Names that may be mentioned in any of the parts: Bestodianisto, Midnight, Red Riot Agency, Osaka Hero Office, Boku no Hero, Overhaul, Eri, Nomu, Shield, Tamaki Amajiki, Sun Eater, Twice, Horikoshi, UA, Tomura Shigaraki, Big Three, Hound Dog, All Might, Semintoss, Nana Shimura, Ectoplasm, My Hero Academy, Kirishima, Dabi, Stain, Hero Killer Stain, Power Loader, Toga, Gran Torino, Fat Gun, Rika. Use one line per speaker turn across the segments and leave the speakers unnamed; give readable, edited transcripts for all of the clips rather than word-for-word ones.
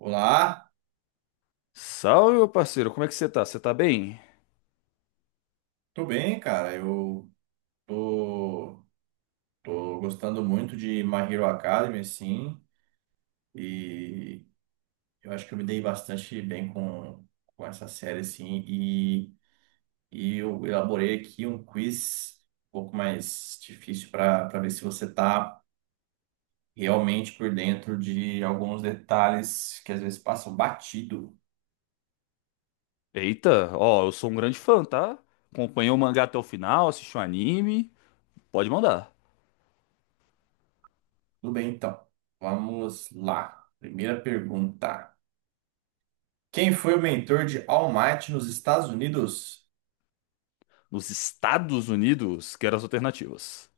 Olá,
Salve, meu parceiro, como é que você tá? Você tá bem?
tô bem, cara. Eu tô, tô gostando muito de My Hero Academy, assim, e eu acho que eu me dei bastante bem com essa série, assim, e eu elaborei aqui um quiz um pouco mais difícil para ver se você tá realmente por dentro de alguns detalhes que às vezes passam batido.
Eita, ó, eu sou um grande fã, tá? Acompanhei o mangá até o final, assisti o anime. Pode mandar.
Tudo bem, então. Vamos lá. Primeira pergunta. Quem foi o mentor de All Might nos Estados Unidos?
Nos Estados Unidos, quero as alternativas.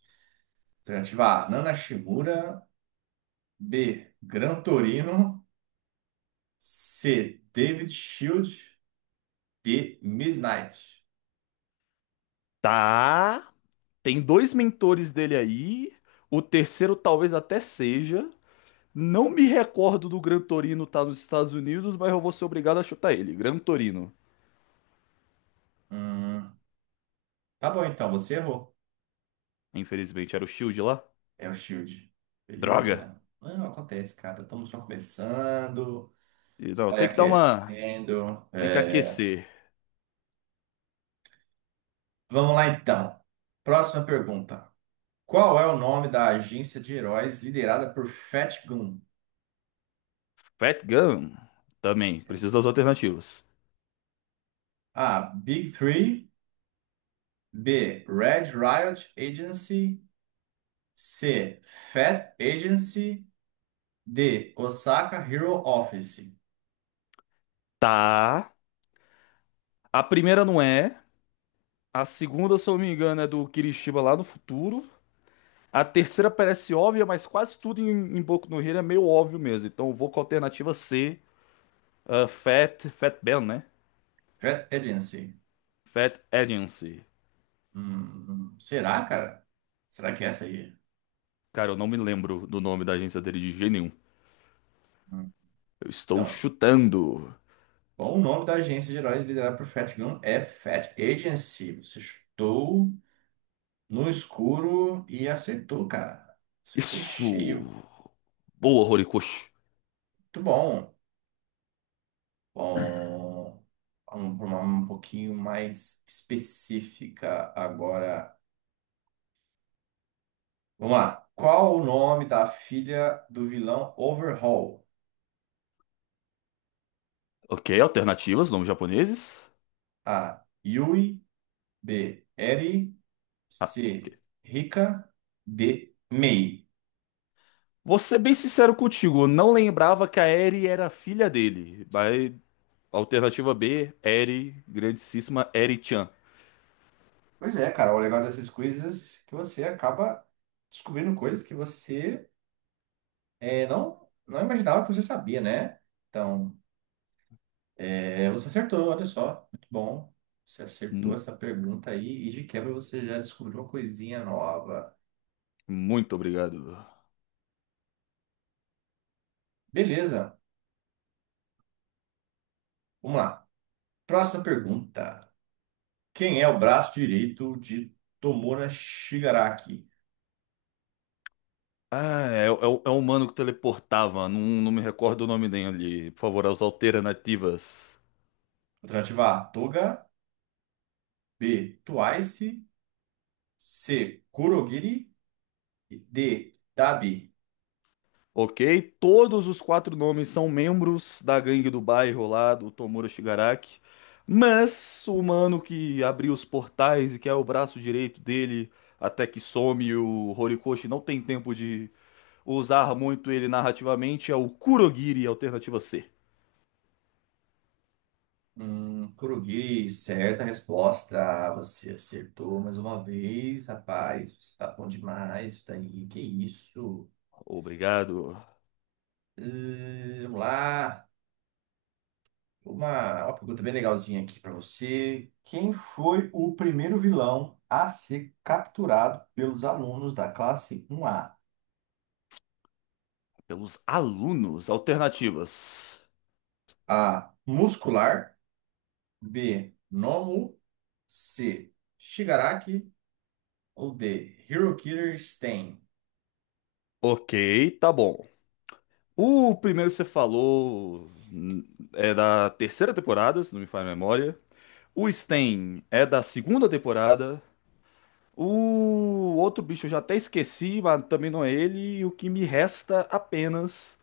Alternativa A, Nana Shimura. B, Gran Torino. C, David Shield. D, Midnight.
Tá, tem dois mentores dele aí. O terceiro talvez até seja. Não me recordo do Gran Torino tá nos Estados Unidos, mas eu vou ser obrigado a chutar ele. Gran Torino.
Hum, tá bom, então, você errou.
Infelizmente, era o Shield lá.
É o Shield.
Droga!
Beleza. Não, acontece, cara. Estamos só começando.
E não,
Está aí
tem que dar uma.
aquecendo.
Tem que
É.
aquecer.
Vamos lá, então. Próxima pergunta. Qual é o nome da agência de heróis liderada por Fat Gun?
Fat Gun também, preciso das alternativas.
A. Big Three. B. Red Riot Agency. C. Fed Agency. D. Osaka Hero Office.
Tá. A primeira não é. A segunda, se eu não me engano, é do Kirishima lá no futuro. A terceira parece óbvia, mas quase tudo em Boku no Hero é meio óbvio mesmo. Então eu vou com a alternativa C, ah, Fat Ben, né?
Fed Agency.
Fat Agency.
Será, cara? Será que é essa aí?
Cara, eu não me lembro do nome da agência dele de jeito nenhum.
Hum,
Eu estou
Então,
chutando.
bom, o nome da agência de heróis liderada por Fat Gun é Fat Agency. Você chutou no escuro e acertou, cara. Acertou em
Isso.
cheio.
Boa, Horikoshi.
Muito bom. Bom, vamos para uma um pouquinho mais específica agora. Vamos lá. Qual o nome da filha do vilão Overhaul?
Ok, alternativas, nomes japoneses.
A. Yui. B. Eri. C. Rika. D. Mei.
Vou ser bem sincero contigo, eu não lembrava que a Eri era filha dele. Mas, alternativa B, Eri, grandíssima Eri-chan.
Pois é, cara. O legal dessas coisas é que você acaba descobrindo coisas que você é, não imaginava que você sabia, né? Então, é, você acertou, olha só. Muito bom. Você acertou
Mu-
essa pergunta aí e de quebra você já descobriu uma coisinha nova.
Muito obrigado.
Beleza. Vamos lá. Próxima pergunta. Quem é o braço direito de Tomura Shigaraki?
É o humano que teleportava, não me recordo o nome dele. Por favor, as alternativas.
Alternativa A, Toga. B, Twice. C, Kurogiri. E D, Dabi.
Ok, todos os quatro nomes são membros da gangue do bairro lá do Tomura Shigaraki, mas o mano que abriu os portais e que é o braço direito dele até que some o Horikoshi não tem tempo de usar muito ele narrativamente é o Kurogiri, alternativa C.
Kurogiri, certa resposta. Você acertou mais uma vez, rapaz. Você tá bom demais. Isso daí, que isso?
Obrigado
Vamos lá. Uma pergunta bem legalzinha aqui para você. Quem foi o primeiro vilão a ser capturado pelos alunos da classe 1A?
pelos alunos, alternativas.
A. Muscular. B. Nomu. C. Shigaraki. Ou D. Hero Killer Stain.
Ok, tá bom. O primeiro que você falou hum, é da terceira temporada, se não me falha a memória. O Stain é da segunda temporada. O outro bicho eu já até esqueci, mas também não é ele. E o que me resta apenas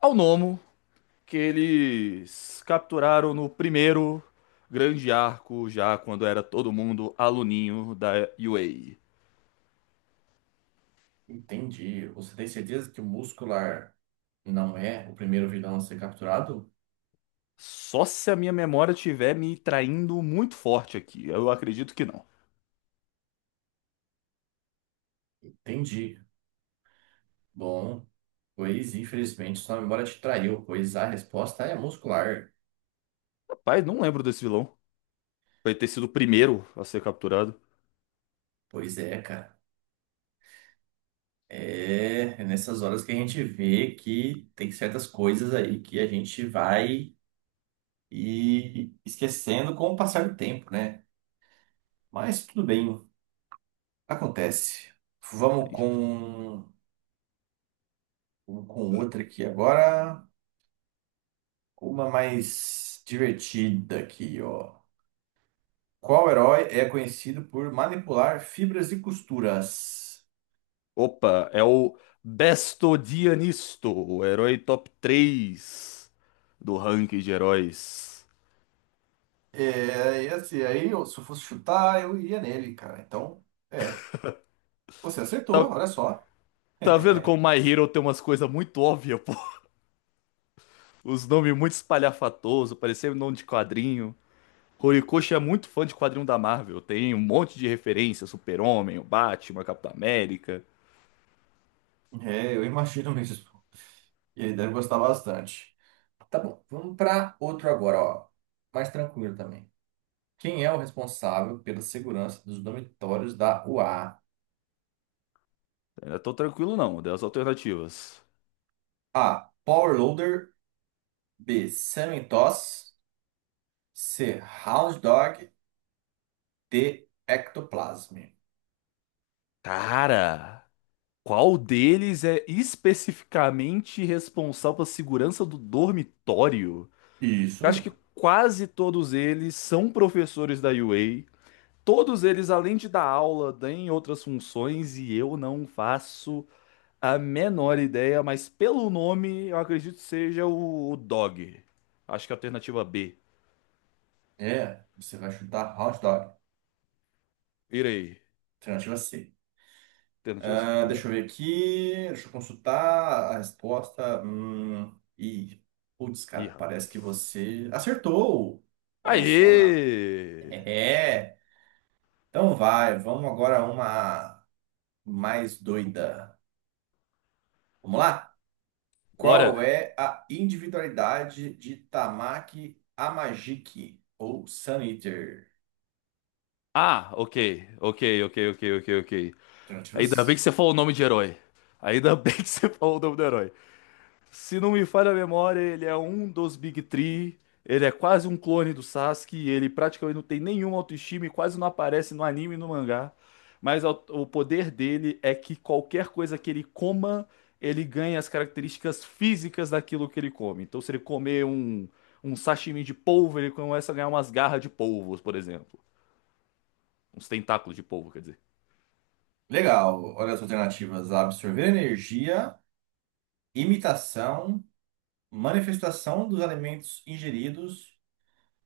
ao Nomo, que eles capturaram no primeiro grande arco, já quando era todo mundo aluninho da UA.
Entendi. Você tem certeza que o Muscular não é o primeiro vilão a ser capturado?
Só se a minha memória estiver me traindo muito forte aqui. Eu acredito que não.
Entendi. Bom, pois infelizmente sua memória te traiu, pois a resposta é Muscular.
Rapaz, não lembro desse vilão. Vai ter sido o primeiro a ser capturado.
Pois é, cara. É, é nessas horas que a gente vê que tem certas coisas aí que a gente vai e esquecendo com o passar do tempo, né? Mas tudo bem. Acontece. Vamos
Aí,
com, vamos com outra aqui agora. Uma mais divertida aqui, ó. Qual herói é conhecido por manipular fibras e costuras?
opa, é o Bestodianisto, o herói top 3 do ranking de heróis.
É, e assim, aí eu- se eu fosse chutar, eu iria nele, cara. Então, é. Você
Tá,
acertou, olha só.
tá vendo como My Hero tem umas coisas muito óbvias, pô? Os nomes muito espalhafatosos, parecendo nome de quadrinho. Horikoshi é muito fã de quadrinho da Marvel, tem um monte de referência, Super-Homem, o Batman, Capitão América.
É, eu imagino mesmo. E ele deve gostar bastante. Tá bom, vamos para outro agora, ó. Mais tranquilo também. Quem é o responsável pela segurança dos dormitórios da UA?
Eu não tô tranquilo não, das alternativas.
A. Power Loader. B. Semintoss. C. Hound Dog. D. Ectoplasm.
Cara, qual deles é especificamente responsável pela segurança do dormitório?
Isso
Eu acho que
mesmo.
quase todos eles são professores da UA. Todos eles, além de dar aula, têm outras funções e eu não faço a menor ideia, mas pelo nome eu acredito que seja o Dog. Acho que é a alternativa B.
É, você vai chutar Hound Dog.
Irei.
Alternativa C.
Alternativa C.
Ah, deixa eu
Obrigado.
ver aqui. Deixa eu consultar a resposta. Putz,
Ih,
cara, parece
rapaz.
que você acertou. Olha só.
Aê!
É. Então vai, vamos agora a uma mais doida. Vamos lá?
Bora!
Qual é a individualidade de Tamaki Amajiki ou Sun Eater?
Ah, ok, ok, ok, ok, ok, ok. Ainda bem que
Alternativas?
você falou o nome de herói. Ainda bem que você falou o nome do herói. Se não me falha a memória, ele é um dos Big Three. Ele é quase um clone do Sasuke. Ele praticamente não tem nenhuma autoestima e quase não aparece no anime e no mangá. Mas o poder dele é que qualquer coisa que ele coma, ele ganha as características físicas daquilo que ele come. Então, se ele comer um sashimi de polvo, ele começa a ganhar umas garras de polvos, por exemplo. Uns tentáculos de polvo, quer dizer.
Legal. Olha as alternativas: absorver energia, imitação, manifestação dos alimentos ingeridos,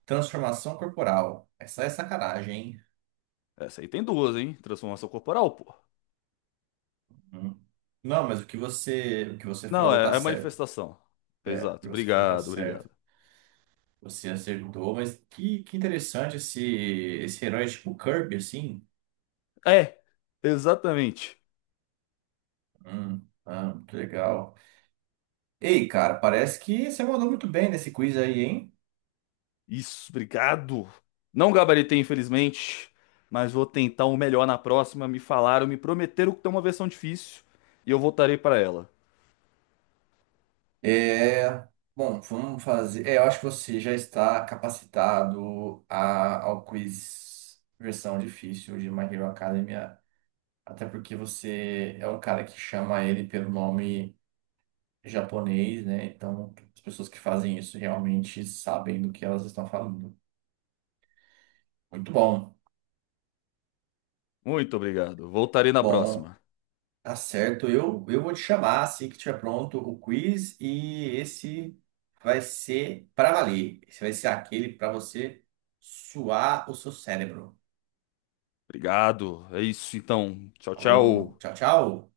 transformação corporal. Essa é sacanagem, hein?
Essa aí tem duas, hein? Transformação corporal, pô.
Hum. Não, mas o que você
Não,
falou tá
é
certo.
manifestação.
É, o
Exato.
que você falou tá
Obrigado,
certo.
obrigado.
Você acertou, mas que interessante esse, esse herói tipo Kirby, assim.
É, exatamente.
Muito legal. Ei, cara, parece que você mandou muito bem nesse quiz aí, hein?
Isso, obrigado. Não gabaritei, infelizmente, mas vou tentar o melhor na próxima. Me falaram, me prometeram que tem uma versão difícil e eu voltarei para ela.
É, bom, vamos fazer. É, eu acho que você já está capacitado a, ao quiz versão difícil de My Hero Academia, até porque você é um cara que chama ele pelo nome japonês, né? Então, as pessoas que fazem isso realmente sabem do que elas estão falando. Muito bom.
Muito obrigado. Voltarei na
Bom,
próxima.
tá certo. Eu vou te chamar assim que tiver pronto o quiz e esse vai ser para valer. Esse vai ser aquele para você suar o seu cérebro.
Obrigado. É isso então. Tchau,
Falou,
tchau.
tchau, tchau.